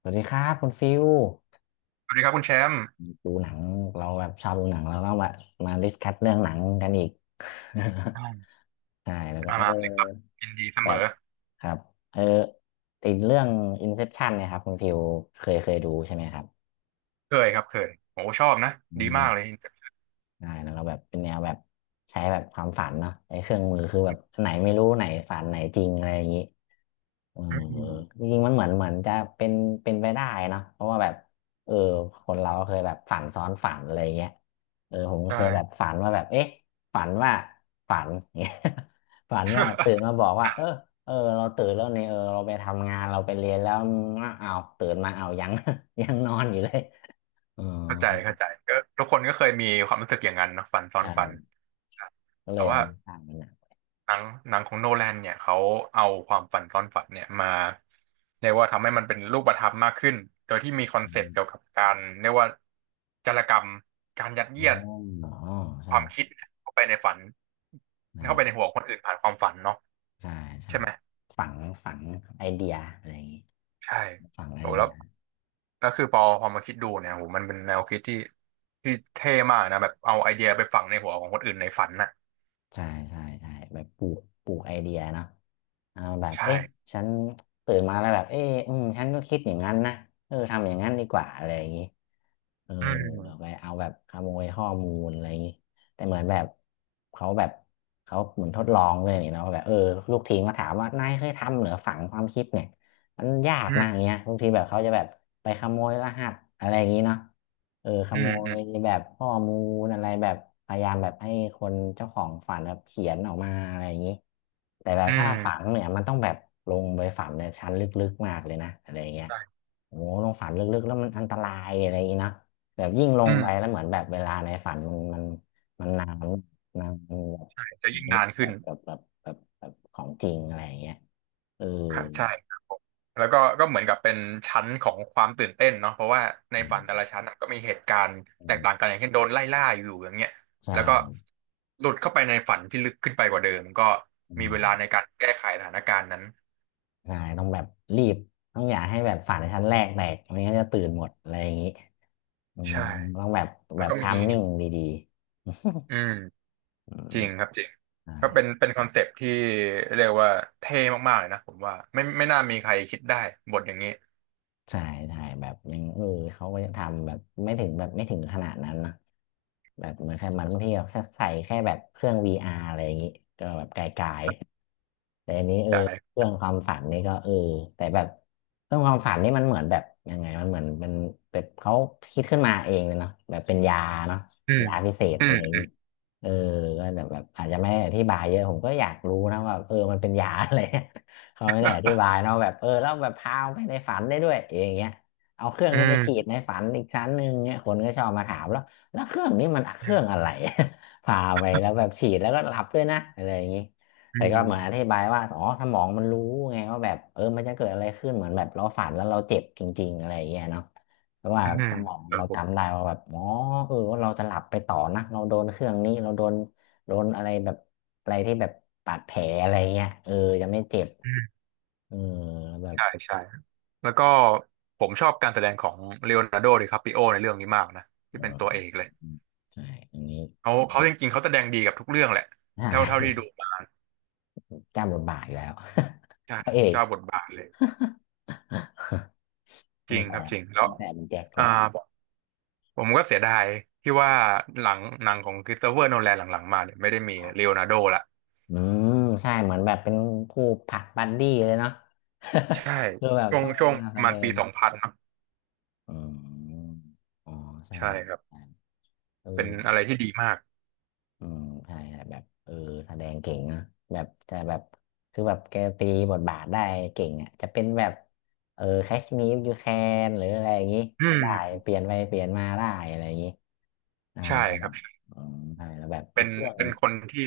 สวัสดีครับคุณฟิวสวัสดีครับคุณแชมป์ดูหนังเราแบบชอบดูหนังแล้วก็แบบมาดิสคัสเรื่องหนังกันอีก อ่า ใช่แล้วก็มาเออมาเลยครับยินดีเสแบมบอครับเออติดเรื่อง Inception เนะครับคุณฟิวเคยดูใช่ไหมครับเคยครับเคยโอ้ชอบนะอืดีมมากเลยใช่แล้วก็แบบเป็นแนวแบบใช้แบบความฝันเนาะไอ้เครื่องมือคือแบบอันไหนไม่รู้ไหนฝันไหนจริงอะไรอย่างนี้ เอออืมจริงๆมันเหมือนจะเป็นไปได้เนอะเพราะว่าแบบเออคนเราก็เคยแบบฝันซ้อนฝันอะไรเงี้ยเออผมก็ใช่เคยแบบฝันว่าแบบเอ๊ะฝันว่าฝัน เงี้ย ฝันว่าตื่นมาบอกว่าเออเออเราตื่นแล้วเนี่ยเออเราไปทำงานเราไปเรียนแล้วอ้าวอ้าวตื่นมาเอายัง ยังนอนอยู่เลยอ๋อเข้าใจเข้าใจก็ทุกคนก็เคยมีความรู้สึกอย่างนั้นเนอะฝันซ้อนฝันใช่ก็เลแต่ยว่าเอามาสร้างเป็นหนังหนังหนังของโนแลนเนี่ยเขาเอาความฝันซ้อนฝันเนี่ยมาเรียกว่าทำให้มันเป็นรูปธรรมมากขึ้นโดยที่มีคอนอเซปต์มเกี่ยวกับการเรียกว่าจารกรรมการยัดอ๋เยีอยดอ๋อคใช่วามคิดเข้าไปในฝันเข้าไปในใช่หัวคนอื่นผ่านความฝันเนาะใช่ใช่ใช่ไหม ฝังฝังไอเดียอะไรอย่างงี้ใช่ฝังไอโหเดีแล้วย แล้วคือพอพอมาคิดดูเนี่ยโหมันเป็นแนวคิดที่ที่เท่มากนะแบบเอาไอเดียไปฝังในหัวของคนอื่นในฝันน่ะใช่ใช่ใช่แบบปลูกไอเดียเนาะอ่าแบบใช่เอ๊ะฉันตื่นมาแล้วแบบเอ๊ะอืมฉันก็คิดอย่างนั้นนะเออทำอย่างนั้นดีกว่าอะไรอย่างนี้เอออืไปมเอาแบบขโมยข้อมูลอะไรอย่างนี้แต่เหมือนแบบเขาแบบเขาเหมือนทดลองเลยนี่เนาะแบบเออลูกทีมก็ถามว่านายเคยทำเหรือฝังความคิดเนี่ยมันยากอืนะอย่ามงเงี้ยบางทีแบบเขาจะแบบไปขโมยรหัสอะไรอย่างนี้เนาะ เออขอืโมมอืยมแบบข้อมูลอะไรแบบพยายามแบบให้คนเจ้าของฝันแบบเขียนออกมาอะไรอย่างนี้แต่แบบอืถ้าฝันมเนี่ยมันต้องแบบลงไปฝันในชั้นลึกๆมากเลยนะอะไรอย่างเงี้ยใช่โอ้โหลงฝันลึกๆแล้วมันอันตรายอะไรอย่างงี้เนอะแบบยิ่งลอืงมไปแล้วเหมือนแบบเวลาในฝันมันมันนานจะยิ่งนานแบขึ้นบแบบแบบแบบแบบแบบของจริงอะไรอย่างเงี้ยเออครับใช่แล้วก็ก็เหมือนกับเป็นชั้นของความตื่นเต้นเนาะเพราะว่าในอืฝันแต่ละชั้นน่ะก็มีเหตุการณ์แตกต่างมกันอย่างเช่นโดนไล่ล่าอยู่อย่างเงี้ยใช่ แล้วก็ หลุดเข้าไปในฝันที่ลึกขึ้นไปกว่าเดิมก็มีเวลาในการแก้ไขสถานการณ์นั้นใช่ต้องแบบรีบ ต้องอย่าให้แบบฝันชั้นแรกแตกไม่งั้นจะตื่นหมดอะไรอย่างนี้อืมใช่ต้องแบบแล้แบวบก็มีทามมิ่งดีๆ อืม อืจมริงครับจริงก็เป็นใช่ เป็นคอนเซปต์ที่เรียกว่าเท่มากๆเลยนะผมว่าไม่ไม่น่ามีใครคิดได้บทอย่างนี้ใช่ใช่แบบยังเออเขาก็ยังทำแบบไม่ถึงแบบไม่ถึงขนาดนั้นนะแบบเหมือนแค่มันบางทีแบบใส่แค่แบบเครื่อง VR อาร์อะไรอย่างงี้ก็แบบไกลๆแต่อันนี้เออเคใช่รื่องความฝันนี่ก็เออแต่แบบเครื่องความฝันนี่มันเหมือนแบบยังไงมันเหมือนเป็นแบบเขาคิดขึ้นมาเองเลยเนาะแบบเป็นยาเนาะอืมยาพิเศษอือะไรม อย่างงี้เออก็แต่แบบอาจจะไม่ได้อธิบายเยอะผมก็อยากรู้นะว่าเออมันเป็นยาอะไร เขาไม่ได้อธิบาย เนาะแบบเออแล้วแบบพาไปในฝันได้ด้วยอย่างเงี้ยเอาเครื่องอืนี้ไปฉีดมในฝันอีกชั้นหนึ่งเนี่ยคนก็ชอบมาถามแล้วแล้วเครื่องนี้มันเครื่องอือะไร พาไปแล้วแบบฉีดแล้วก็หลับด้วยนะอะไรอย่างงี้แต่ก็เหมือนอมธิบายว่าอ๋อสมองมันรู้ไงว่าแบบเออมันจะเกิดอะไรขึ้นเหมือนแบบเราฝันแล้วเราเจ็บจริงๆอะไรอย่างเงี้ยเนาะเพราะว่าอืสมมองครัเราบผจำมได้ว่าแบบอ๋อเออว่าเราจะหลับไปต่อนะเราโดนเครื่องนี้เราโดนอะไรแบบอะไรที่แบบบาดแผลอะไรเงี้ยเออจะไม่เจ็บ อืมเออแบบใช่ใช่แล้วก็ผมชอบการแสดงของเลโอนาร์โดดิคาปิโอในเรื่องนี้มากนะที่เอเป็นอตัวเอกเลยใช่อันนี้เขาเขาจริงๆเขาแสดงดีกับทุกเรื่องแหละใช่ เท่าเท่าที่ดูมา กล้าบทบาทอีกแล้ว ใช่ พระเอกเจ้าบทบาทเลยจตั้ริงงครัแต่บจริงแล้วตั้งแต่เป็นแจ็คอ่า แล้วผมก็เสียดายที่ว่าหลังหนังของคริสโตเฟอร์โนแลนหลังๆมาเนี่ยไม่ได้มีครัเลบโอนาร์โดละอืมใช่เหมือนแบบเป็นคู่ผลักบัดดี้เลยเนาะ ใช่ คือแบบช่วงต้องช่วงมาปแสระดมาณปีงสองพันครับอืมอ๋อใช่ใช่ครับใช่เออ เป็นอะไรที่ดีมากอืมใช่ใช่ แบบเออแสดงเก่งนะแบบจะแบบคือแบบแกตีบทบาทได้เก่งอ่ะจะเป็นแบบเออแคชมีฟยูแคนหรืออะไรอย่างงี้อืก็มได้ เปลี่ยนไปเปลี่ยนมาได้อะไรอย่างงี้ได้ใช่แล้วคแบรับบอืมใช่แล้วแบบเป็อีกนเรื่องหเป็นึ่นงคนที่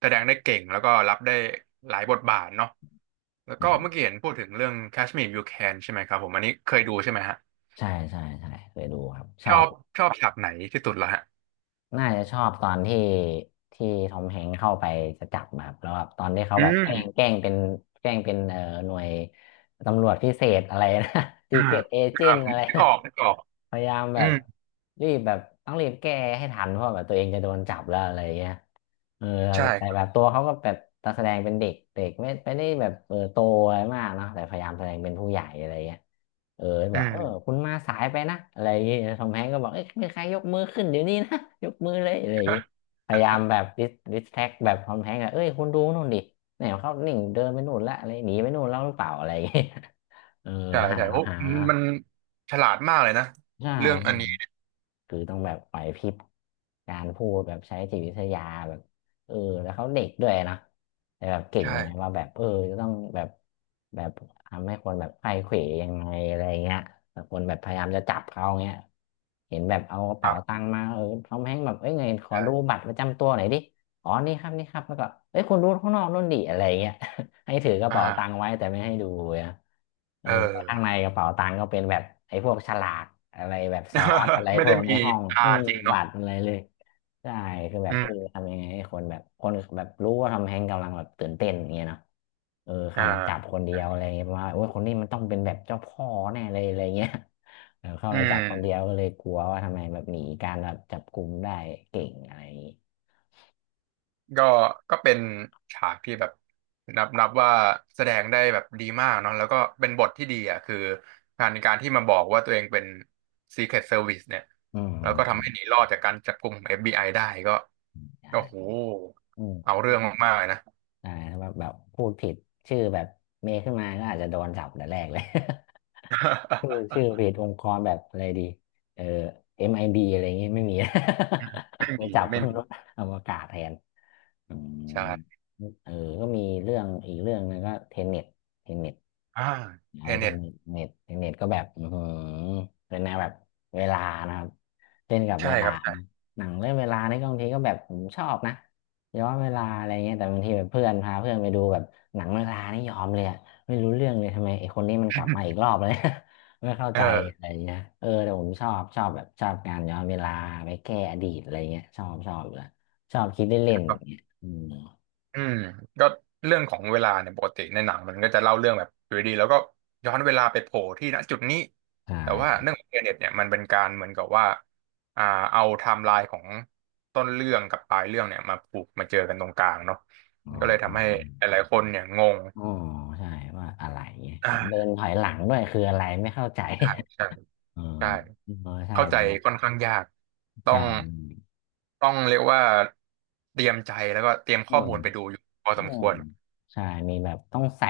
แสดงได้เก่งแล้วก็รับได้หลายบทบาทเนาะแล้วก็นะครัเมื่อบกี้เห็นพูดถึงเรื่อง Kashmir You Can ใช่ไหมครับผมอันนี้เคยดูใช่ไหมฮะใช่ใช่ใช่เคยดูครับ ชชออบ บชอบฉากไหนที่สุดเหรอฮะน่าจะชอบตอนที่ทอมแฮงค์เข้าไปจะจับแบบแล้วแบบตอนที่เขาอืแบบแกมล้งแกล้งเป็นแกล้งเป็นเออหน่วยตำรวจพิเศษอะไรนะ ซีอ่าเกตเอเจอ่านผต์มอะไรนึกนะ ออกนึกออกพยายามแบอืบมรีบแบบต้องรีบแก้ให้ทันเพราะแบบตัวเองจะโดนจับแล้วอะไรอย่างเงี้ยเออใช่แต่ครัแบบบตัวเขาก็แบบแตแสดงเป็นเด็กเด็กไม่ไม่ได้แบบเออโตอะไรมากเนาะแต่พยายามแสดงเป็นผู้ใหญ่อะไรเงี้ยเอออืบอกเออม คุณมาสายไปนะอะไรอย่างเงี้ยทอมแฮงก์ก็บอกเอ้ยมีใครยกมือขึ้นเดี๋ยวนี้นะ ยกมือเลยอะไรอย่างเงี้ยพยายามแบบดิสแท็กแบบทอมแฮงก์อะเอ้ยคุณดูนู่นดิเนี่ยเขาหนิ่งเดินไปนู่นละอะไรหนีไปนู่นแล้วหรือเปล่าอะไรอย่างเงี้ย เออใช่หาใช่โอ้หามันฉลาดมากเลยนะใช่ เรื่องอันนี้คือต้องแบบไหวพริบการพูดแบบใช้จิตวิทยาแบบเออแล้วเขาเด็กด้วยนะแต่แบบเก่งใช่ไงว่าแบบจะต้องแบบทำให้คนแบบไขว้เขวยังไงอะไรเงี้ยแต่คนแบบพยายามจะจับเขาเงี้ยเห็นแบบเอากระคเป๋ารัตับงค์มาทอมแฮงค์แบบเอ้ยไงขอดูใช่บัตรประจำตัวหน่อยดิอ๋อนี่ครับนี่ครับแล้วก็เอ้ยคุณดูข้างนอกนู่นดิอะไรเงี้ย ให้ถือกระเป๋าตังค์อ่าไว้แต่ไม่ให้ดูนะเออเอข้างในอ กระเป๋าตังค์ก็เป็นแบบไอ้พวกฉลากอะไรแบบซอสอะไร ไม่พได้วกในมีห้องตาไม่มีจริงเนาะบัตรอะไรเลยใช่คือแบอืบมทำยังไงให้คนแบบรู้ว่าทำแฮงกำลังแบบตื่นเต้นอย่างเงี้ยเนาะเข้าอ่ามาจับคนเดียวอะไรเงี้ยเพราะว่าโอ้ยคนนี้มันต้องเป็นแบบเจ้าพ่อแน่เลยอะไรเงี้ยเข้าอืมาจับคนเดียวมก็เลยกลัวว่าทำไมแบบหนีการแบบจับกลุ่มได้เก่งอะไรอย่างงี้ก็ก็เป็นฉากที่แบบนับนับว่าแสดงได้แบบดีมากเนาะแล้วก็เป็นบทที่ดีอ่ะคือการการที่มาบอกว่าตัวเองเป็น Secret Service เนี่ยอืแล้วก็ทำให้หนีมรอดจากการจับกุมของ FBI ไอได้ก็โอ้โหใชเอา่ เรื่องมากๆเลยนะ ใช่ถ้าแบบพูดผิดชื่อแบบเมย์ขึ้นมาก็อาจจะโดนจับแต่แรกเลย ชื่อชื่ อเพจองค์กรแบบอะไรดีเออ MIB อมไอบีอะไรเงี้ยไม่มี ไม่ ไม่มีจับไม่มีรถอวกาศแทนอืมใช่เออก็มีเรื่องอีกเรื่องหนึงก็เทนเน็ตอ่าเทเอาไปเน็ตเทนเน็ตก็แบบอือหือเป็นแนวแบบเวลานะครับเล่นกับใช่เวลาครับ นะหนังเรื่องเวลานี่ก็บางทีก็แบบผมชอบนะย้อนเวลาอะไรเงี้ยแต่บางทีแบบเพื่อนพาเพื่อนไปดูแบบหนังเวลานี่ยอมเลยอะไม่รู้เรื่องเลยทำไมไอ้คนนี้มันกลับมา อีกรอบเลย ไม่เข้าเออใจอะไรเงี้ยแต่ผมชอบการย้อนเวลาไปแก้อดีตอะไรเงี้ยชอบอยู่แล้วชอบคิดเล่นครัๆเงี้บยอืมอืมก็เรื่องของเวลาเนี่ยปกติในหนังมันก็จะเล่าเรื่องแบบอยู่ดีๆแล้วก็ย้อนเวลาไปโผล่ที่ณจุดนี้ใชแต่ว่า่เรื่องของเทเน็ตเนี่ยมันเป็นการเหมือนกับว่าอ่าเอาไทม์ไลน์ของต้นเรื่องกับปลายเรื่องเนี่ยมาผูกมาเจอกันตรงกลางเนาะอ๋มัอนก็เลยอ๋อทำให้หลายๆคนเนี่ยงงอ๋อใช่ว่าอะไรเงี้ยเห็นเดินอ่าถอยหลังด้วยคืออะไรไม่เข้าใจ ใช่ใช่ เออใช่ เออใช่เข้าใจค่อนข้างยากต้อใช่งต้องเรียกว่าเตรียมใจแล้วก็เตรียมอืข้อม มูลไปดูอยู่พอสอืมคมวรใช่มีแบบต้องใส่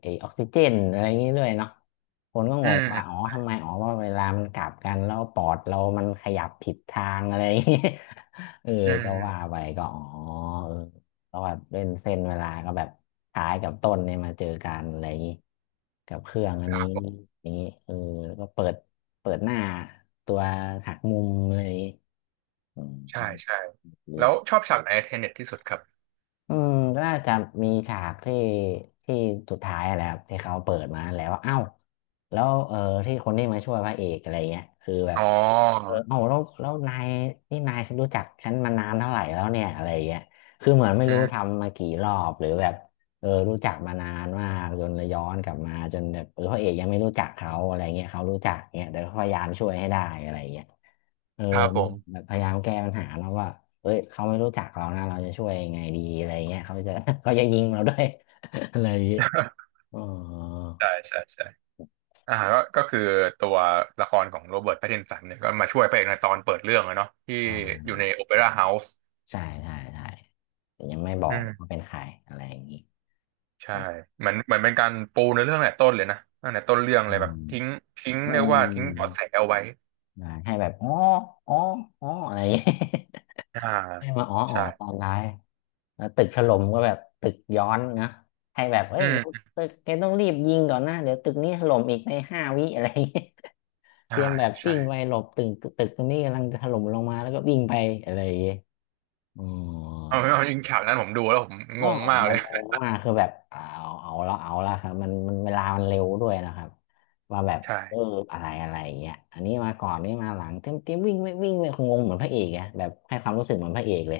ไอออกซิเจนอะไรอย่างนี้ด้วยเนาะคนก็อืงมงอืว่ามอ๋อทำไมอ๋อว่าเวลามันกลับกันแล้วปอดเรามันขยับผิดทางอะไรอย่างนี้ เอออืก็ว่ามไปก็อ๋อเออก็แบบเล่นเส้นเวลาก็แบบท้ายกับต้นเนี่ยมาเจอกันอะไรอย่างนี้กับเครื่องอัคนรันี้บผมอย่างนี้ก็เปิดหน้าตัวหักมุมอะไรอย่างนี้อืมใช่ใช่ดี แล้วชอบฉากไหนเทเน็ตที่สุดครับอืมก็น่าจะมีฉากที่สุดท้ายอะไรครับที่เขาเปิดมาแล้วว่าเอ้าแล้วที่คนที่มาช่วยพระเอกอะไรเงี้ยคือแบอ๋บอเอ้าแล้วนายนี่นายฉันรู้จักฉันมานานเท่าไหร่แล้วเนี่ยอะไรเงี้ยคือเหมือนไม่อืรู้มทำมากี่รอบหรือแบบ รู้จักมานานมากจนเลยย้อนกลับมาจนแบบพระเอกยังไม่รู้จักเขาอะไรเงี้ยเขารู้จักเงี้ยแต่ก็พยายามช่วยให้ได้อะไรเงี้ยเออครับผมันม แบบพยายามแก้ปัญหาเนอะว่าเอ้ยเขาไม่รู้จักเรานะเราจะช่วยยังไงดีอะไรเงี้ยเขาจะ เขาจะยิงเราด้วย อะไรอย่างเงี้ยอ๋อ ใช่ใช่ใช่ก็ก็คือตัวละครของโรเบิร์ตแพตตินสันเนี่ยก็มาช่วยพระเอกในตอนเปิดเรื่องอะเนาะที่ไอด้ยู่ในโอเปร่าเฮาส์ ใช่ใช่ใช่แต่ยังไม่บอกว่าเป็นใครอะไรอย่างงี้ใช่เหมือนเหมือนเป็นการปูในเรื่องตั้งแต่ต้นเลยนะตั้งแต่ต้นเรื่องอืเลยแบบมทิ้งทิ้งอืเรียกว่าทิ้งเบาะมแสเอาไว้ได้ให้แบบอ๋ออ๋ออ๋ออะไรอย่างงี้ อ่า ให้มาอ๋ออ๋อตอใช่นท้าย แล้วตึกถล่มก็แบบตึกย้อนนะให้แบบเอ้อืยเดี๋ยวมตึกแกต้องรีบยิงก่อนนะ เดี๋ยวตึกนี้ถล่มอีกในห้าวิอะไรอย่างเงี้ยเตอ่ารียมแบบใช่วิ่งไปหลบตึกตึกตรงนี้กำลังจะถล่มลงมาแล้วก็วิ่งไปอะไรอย่างเงี้ยอ๋อ เอาเอาจริงฉากนั้นผมดูแล้วผมอ๋งองมากแบเลบยโอมาคือแบบเอาละครับมันเวลามันเร็วด้วยนะครับว่าแบบใช่เอออะไรอะไรอย่างเงี้ยอันนี้มาก่อนนี่มาหลังเต็มวิ่งไม่คงงเหมือนพระเอกอะแบบให้ความรู้สึกเหมือนพระเอกเลย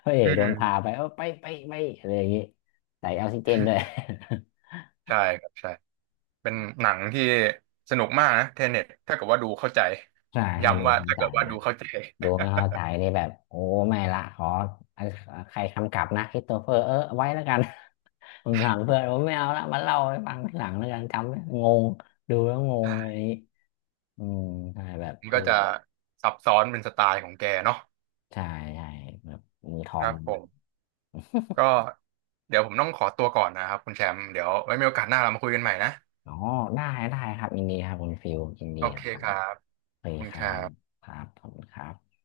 พระเออืกโดม นพาไปไปอะไรอย่างงี้ใส่ออกซิเจนด้วย ใช่ครับใช่เป็นหนังที่สนุกมากนะเทเน็ตถ้าเกิดว่าดูเข้าใจ ใช่ให้ดูย้ำว่าถ้าเกิใจาดย ว่าดูเข้าใจ ดูไม่เข้าใจนี่แบบโอ้ไม่ละขออันใครคำกลับนะคริสโตเฟอร์ไว้แล้วกัน ผมถามเพื่อนผมไม่เอาละมาเล่าให้ฟังทีหลังแล้วกันจำไม่งงดูแล้วง องอะไร่นี้อืมใช่แบบมันก็จะซับซ้อนเป็นสไตล์ของแกเนาะใช่ใช่แบบมือทอคงรับผมก็เดี๋ยวผมต้องขอตัวก่อนนะครับคุณแชมป์เดี๋ยวไว้มีโอกาสหน้าเรามาคุยกันใหม่นะ อ๋อได้ได้ครับยินดีครับคุณฟิลยินดีโอคเครัคบรับโอเคขอบคุณคครัรับบครับขอบคุณครับ